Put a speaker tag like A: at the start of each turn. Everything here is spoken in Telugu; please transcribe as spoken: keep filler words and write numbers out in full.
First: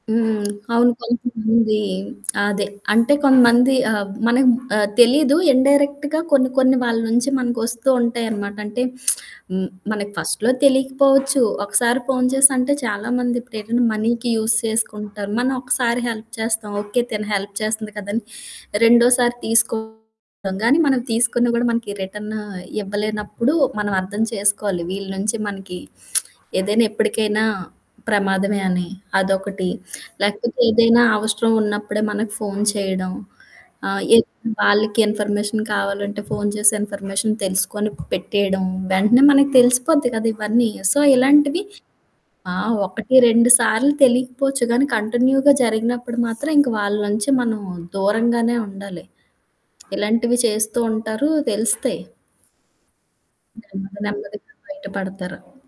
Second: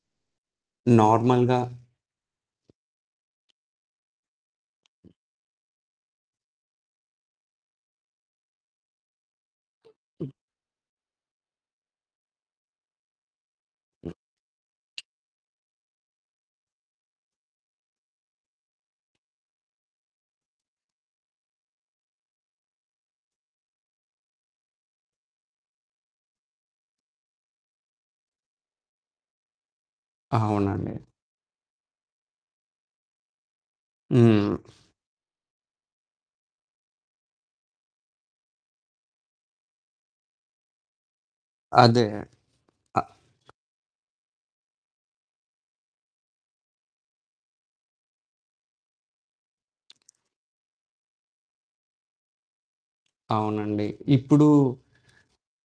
A: హ్మ్. అవును.
B: నార్మల్‌గా.
A: కొంతమంది అదే. అంటే కొంతమంది ఆబ్ మనకు ఆహ్, తెలీదు. ఇన్‌డై‌రెక్ట్‌గా కొన్ని, కొన్ని వాళ్ళ నుంచి మనకొస్తూ ఉంటాయి అనమాట. అంటే హ్మ్. మనకి
B: హ్మ్.
A: ఫస్ట్‌లో తెలియకపోవచ్చు, ఒకసారి ఫోను చేసి, అంటే చాలామంది ఇప్పుడు ఏదైనా మనీకి యూజ్ చేసుకుంటారు. మనం ఒకసారి హెల్ప్ చేస్తాం, ఓకే. తిను హెల్ప్ చేస్తుంది కదా అని, రెండోసారి తీసుకుంటాం. గానీ మనం తీసుకొని కూడా మనకి రిటర్న్ ఇవ్వలేనప్పుడు, మనం అర్థం చేసుకోవాలి. వీళ్ళ నుంచి మనకి ఏదైనా ఎప్పటికైనా ప్రమాదమే అని. అదొకటి. లేకపోతే
B: అవునండి.
A: ఏదైనా అవసరం ఉన్నప్పుడే మనకు ఫోను చేయడం, ఆహ్,
B: హ్మ్.
A: ఏదైనా వాళ్ళకి ఇన్‌ఫర్మేషన్ కావాలంటే, ఫోను చేసి ఇన్ఫర్మేషన్ తెలుసుకొని పెట్టేయడం. వెంటనే మనకి తెలిసిపోద్ది కదా ఇవన్నీ. సో, ఇలాంటివి
B: అదే.
A: ఆ!
B: అ
A: ఒకటి రెండు సార్లు తెలియకపోవచ్చు గానీ, కంటిన్యూగా జరిగినప్పుడు మాత్రం ఇంక వాళ్ళ నుంచి మనం దూరంగానే ఉండాలి. ఇలాంటివి చేస్తూ ఉంటారు తెలుస్తాయి.
B: అవునండి.
A: నెమ్మది,
B: ఇప్పుడు
A: నెమ్మదిగా బయటపడతారు.